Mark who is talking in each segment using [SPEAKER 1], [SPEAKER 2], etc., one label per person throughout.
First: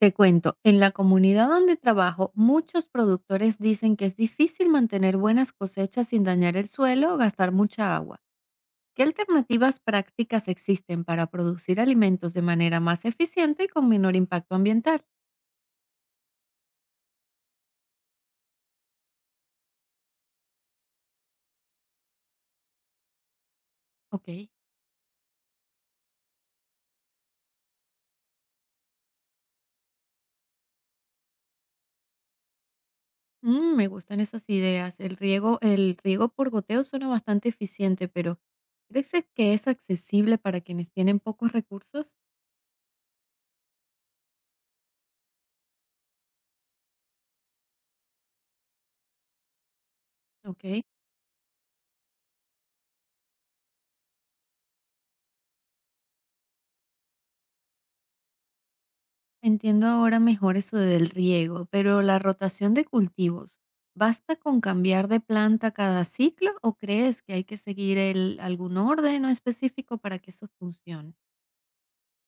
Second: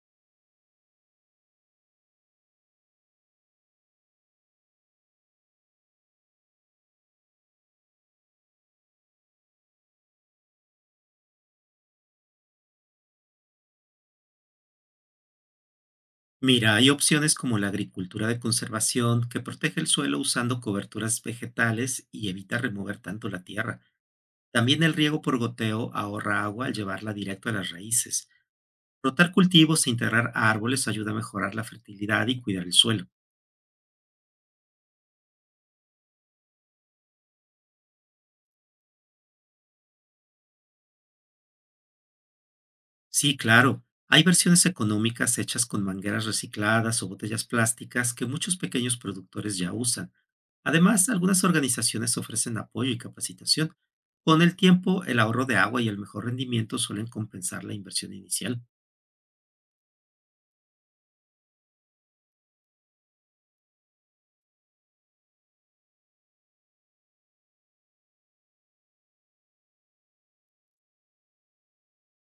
[SPEAKER 1] Te cuento, en la comunidad donde trabajo, muchos productores dicen que es difícil mantener buenas cosechas sin dañar el suelo o gastar mucha agua. ¿Qué alternativas prácticas existen para producir alimentos de manera más eficiente y con menor impacto ambiental?
[SPEAKER 2] Mira, hay opciones como la agricultura de conservación, que protege el suelo usando coberturas vegetales y evita remover tanto la tierra.
[SPEAKER 1] Ok,
[SPEAKER 2] También el riego por goteo ahorra agua al llevarla directo a las raíces. Rotar cultivos e integrar árboles ayuda a mejorar la fertilidad y cuidar el suelo.
[SPEAKER 1] me gustan esas ideas. El riego por goteo suena bastante eficiente, pero ¿crees que es accesible para quienes tienen pocos recursos?
[SPEAKER 2] Sí, claro, hay versiones económicas hechas con mangueras recicladas o botellas plásticas que muchos pequeños productores ya usan.
[SPEAKER 1] Ok.
[SPEAKER 2] Además, algunas organizaciones ofrecen apoyo y capacitación. Con el tiempo, el ahorro de agua y el mejor rendimiento suelen compensar la inversión inicial.
[SPEAKER 1] Entiendo ahora mejor eso del riego, pero la rotación de cultivos, ¿basta con cambiar de planta cada ciclo o crees que hay que seguir algún orden o específico para que eso funcione?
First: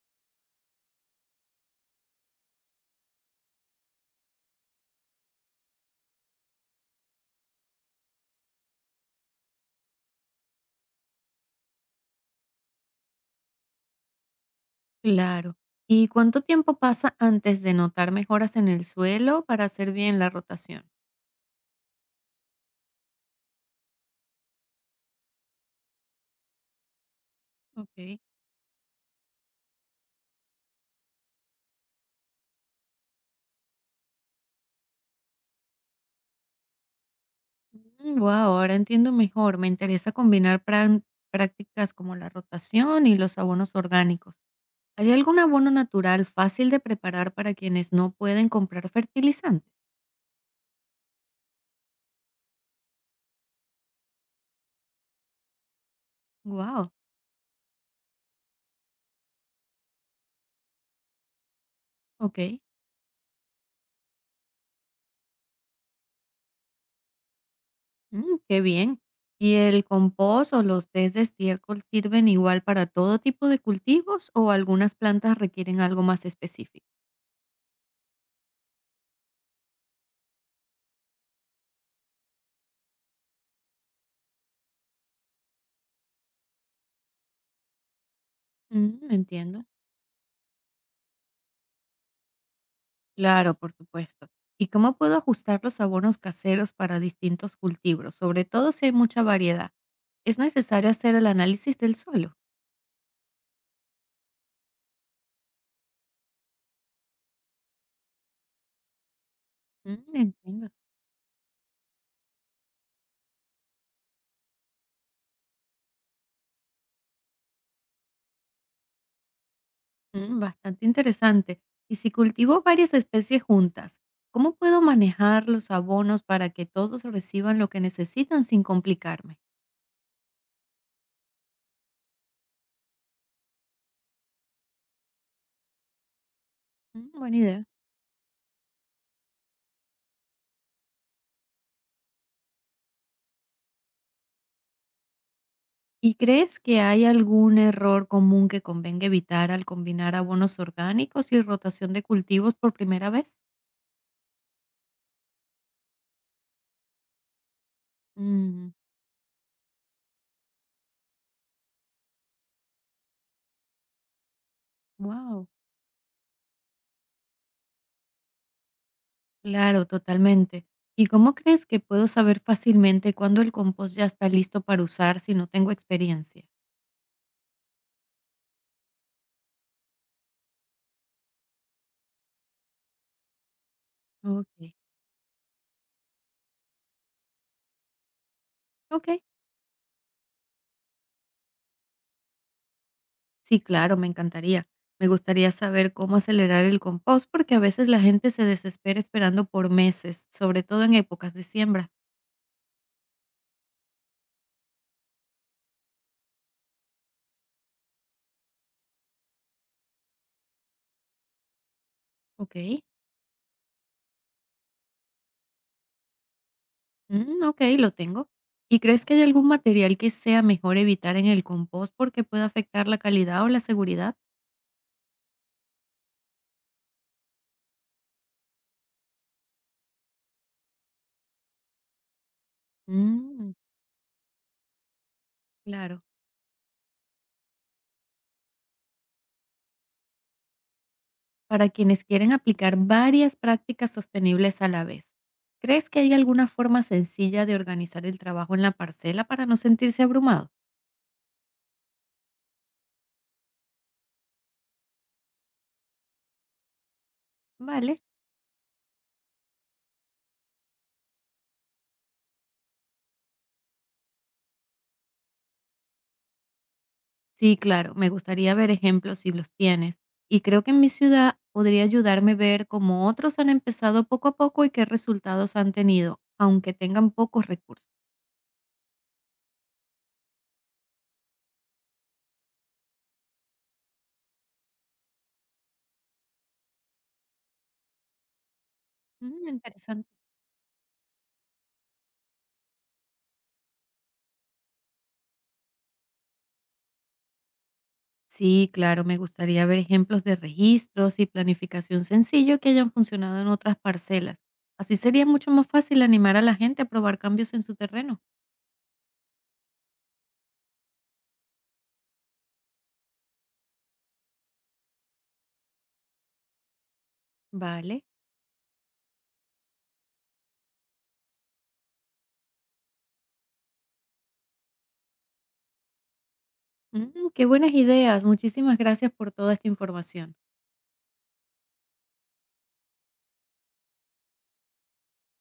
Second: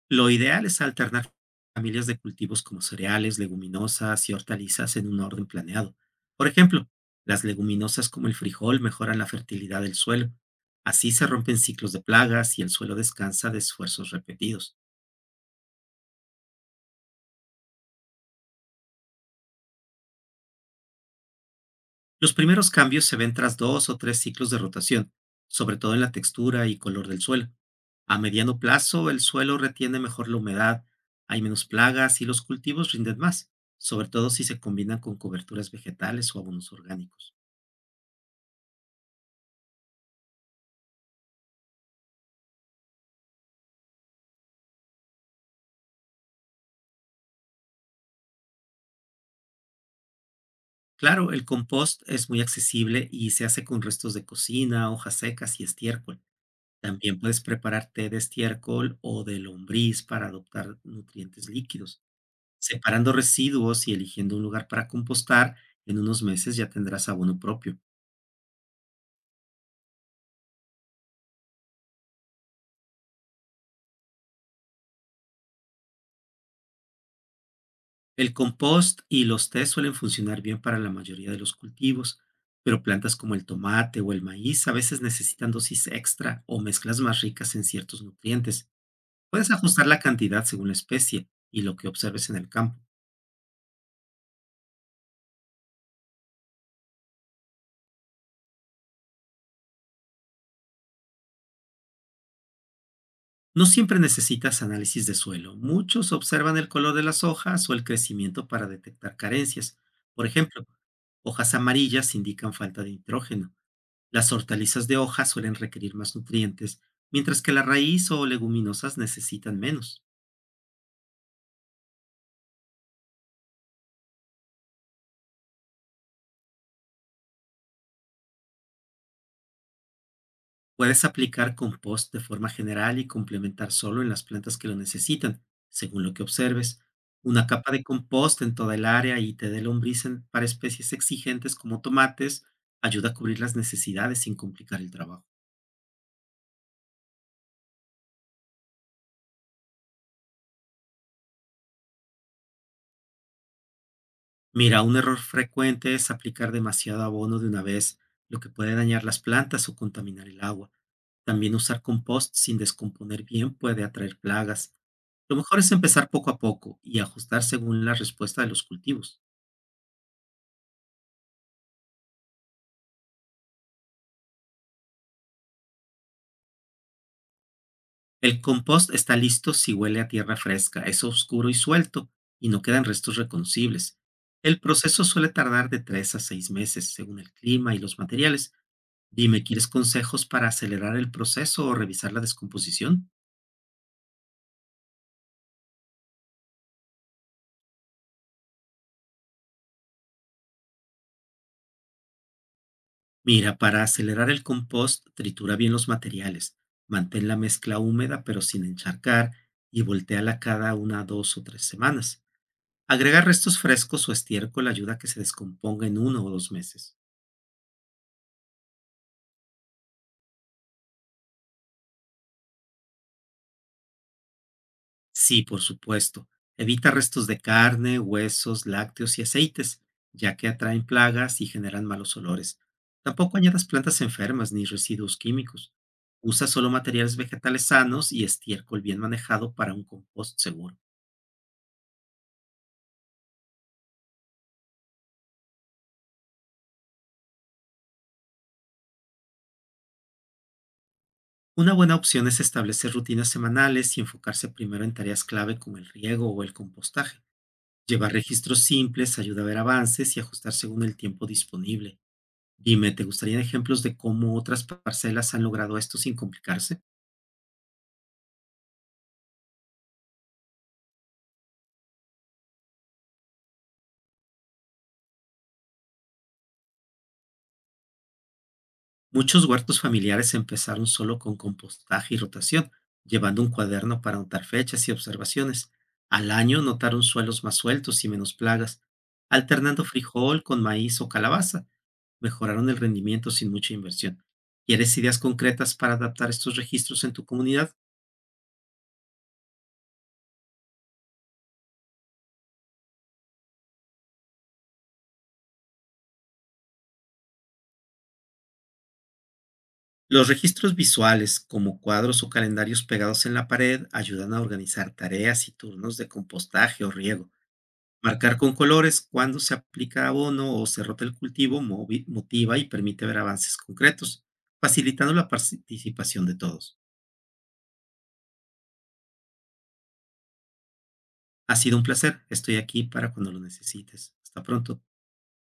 [SPEAKER 2] Lo ideal es alternar familias de cultivos como cereales, leguminosas y hortalizas en un orden planeado. Por ejemplo, las leguminosas como el frijol mejoran la fertilidad del suelo. Así se rompen ciclos de plagas y el suelo descansa de esfuerzos repetidos.
[SPEAKER 1] Claro. ¿Y cuánto tiempo pasa antes de notar mejoras en el suelo para hacer bien la rotación?
[SPEAKER 2] Los primeros cambios se ven tras dos o tres ciclos de rotación, sobre todo en la textura y color del suelo. A
[SPEAKER 1] Ok.
[SPEAKER 2] mediano plazo, el suelo retiene mejor la humedad, hay menos plagas y los cultivos rinden más, sobre todo si se combinan con coberturas vegetales o abonos orgánicos.
[SPEAKER 1] Wow, ahora entiendo mejor. Me interesa combinar prácticas como la rotación y los abonos orgánicos. ¿Hay algún abono natural fácil de preparar para quienes no pueden comprar fertilizantes?
[SPEAKER 2] Claro, el compost es muy accesible y se hace con restos de cocina, hojas secas y estiércol.
[SPEAKER 1] Wow,
[SPEAKER 2] También puedes preparar té de estiércol o de lombriz para adoptar nutrientes líquidos.
[SPEAKER 1] ok,
[SPEAKER 2] Separando residuos y eligiendo un lugar para compostar, en unos meses ya tendrás abono propio.
[SPEAKER 1] qué bien. ¿Y el compost o los test de estiércol sirven igual para todo tipo de cultivos o algunas plantas requieren algo más específico?
[SPEAKER 2] El compost y los test suelen funcionar bien para la mayoría de los cultivos, pero plantas como el tomate o el maíz a veces necesitan dosis extra o mezclas más ricas en ciertos nutrientes.
[SPEAKER 1] Mm,
[SPEAKER 2] Puedes
[SPEAKER 1] entiendo.
[SPEAKER 2] ajustar la cantidad según la especie y lo que observes en el campo.
[SPEAKER 1] Claro, por supuesto. ¿Y cómo puedo ajustar los abonos caseros para distintos cultivos, sobre todo si hay mucha variedad? ¿Es necesario hacer el análisis del suelo?
[SPEAKER 2] No siempre necesitas análisis de suelo. Muchos observan el color de las hojas o el crecimiento para detectar carencias.
[SPEAKER 1] Mm,
[SPEAKER 2] Por ejemplo,
[SPEAKER 1] entiendo.
[SPEAKER 2] hojas amarillas indican falta de nitrógeno. Las hortalizas de hoja suelen requerir más nutrientes, mientras que la raíz o leguminosas necesitan menos.
[SPEAKER 1] Mm, bastante interesante. Y si cultivo varias especies juntas, ¿cómo puedo manejar los abonos para que todos reciban lo que necesitan sin complicarme?
[SPEAKER 2] Puedes aplicar compost de forma general y complementar solo en las plantas que lo necesitan, según lo que observes.
[SPEAKER 1] Mm, buena
[SPEAKER 2] Una
[SPEAKER 1] idea.
[SPEAKER 2] capa de compost en toda el área y té de lombriz para especies exigentes como tomates ayuda a cubrir las necesidades sin complicar el trabajo.
[SPEAKER 1] ¿Y crees que hay algún error común que convenga evitar al combinar abonos orgánicos y rotación de cultivos por primera vez?
[SPEAKER 2] Mira, un error frecuente es aplicar demasiado abono de una vez, lo que puede dañar las plantas o contaminar el agua. También usar compost sin descomponer bien puede atraer plagas. Lo
[SPEAKER 1] Wow.
[SPEAKER 2] mejor es empezar poco a poco y ajustar según la respuesta de los cultivos.
[SPEAKER 1] Claro, totalmente. ¿Y cómo crees que puedo saber fácilmente cuándo el compost ya está listo para usar si no tengo experiencia?
[SPEAKER 2] El compost está listo si huele a tierra fresca, es oscuro y suelto y no quedan restos reconocibles. El
[SPEAKER 1] Ok.
[SPEAKER 2] proceso suele tardar de 3 a 6 meses según el clima y los materiales.
[SPEAKER 1] Ok,
[SPEAKER 2] Dime, ¿quieres consejos para acelerar el proceso o revisar la descomposición?
[SPEAKER 1] sí, claro, me encantaría. Me gustaría saber cómo acelerar el compost porque a veces la gente se desespera esperando por meses, sobre todo en épocas de siembra.
[SPEAKER 2] Mira, para acelerar el compost, tritura bien los materiales, mantén la mezcla húmeda pero sin encharcar y voltéala cada una, dos o tres semanas.
[SPEAKER 1] Ok.
[SPEAKER 2] Agregar restos frescos o estiércol ayuda a que se descomponga en uno o dos meses.
[SPEAKER 1] Mm, ok, lo tengo. ¿Y crees que hay algún material que sea mejor evitar en el compost porque pueda afectar la calidad o la seguridad?
[SPEAKER 2] Sí, por supuesto. Evita restos de carne, huesos, lácteos y aceites, ya que atraen plagas y generan malos olores. Tampoco
[SPEAKER 1] Mm,
[SPEAKER 2] añadas plantas enfermas ni residuos químicos.
[SPEAKER 1] claro.
[SPEAKER 2] Usa solo materiales vegetales sanos y estiércol bien manejado para un compost seguro.
[SPEAKER 1] Para quienes quieren aplicar varias prácticas sostenibles a la vez, ¿crees que hay alguna forma sencilla de organizar el trabajo en la parcela para no sentirse abrumado?
[SPEAKER 2] Una buena opción es establecer rutinas semanales y enfocarse primero en tareas clave como el riego o el compostaje.
[SPEAKER 1] Vale.
[SPEAKER 2] Llevar registros simples ayuda a ver avances y ajustar según el tiempo disponible. Dime, ¿te gustarían ejemplos de cómo otras parcelas han logrado esto sin complicarse?
[SPEAKER 1] Sí, claro, me gustaría ver ejemplos si los tienes. Y creo que en mi ciudad podría ayudarme ver cómo otros han empezado poco a poco y qué resultados han tenido, aunque tengan pocos recursos.
[SPEAKER 2] Muchos huertos familiares empezaron solo con compostaje y rotación, llevando un cuaderno para anotar fechas y observaciones. Al año notaron suelos más sueltos y menos plagas,
[SPEAKER 1] Mm,
[SPEAKER 2] alternando
[SPEAKER 1] interesante.
[SPEAKER 2] frijol con maíz o calabaza. Mejoraron el rendimiento sin mucha inversión. ¿Quieres ideas concretas para adaptar estos registros en tu comunidad?
[SPEAKER 1] Sí, claro, me gustaría ver ejemplos de registros y planificación sencillo que hayan funcionado en otras parcelas. Así sería mucho más fácil animar a la gente a probar cambios en su terreno.
[SPEAKER 2] Los registros visuales, como cuadros o calendarios pegados en la pared, ayudan a organizar tareas y turnos de compostaje o riego.
[SPEAKER 1] Vale.
[SPEAKER 2] Marcar con colores cuándo se aplica abono o se rota el cultivo motiva y permite ver avances concretos, facilitando la participación de todos.
[SPEAKER 1] Mm, qué buenas ideas. Muchísimas gracias por toda esta información.
[SPEAKER 2] Ha sido un placer. Estoy aquí para cuando lo necesites. Hasta pronto.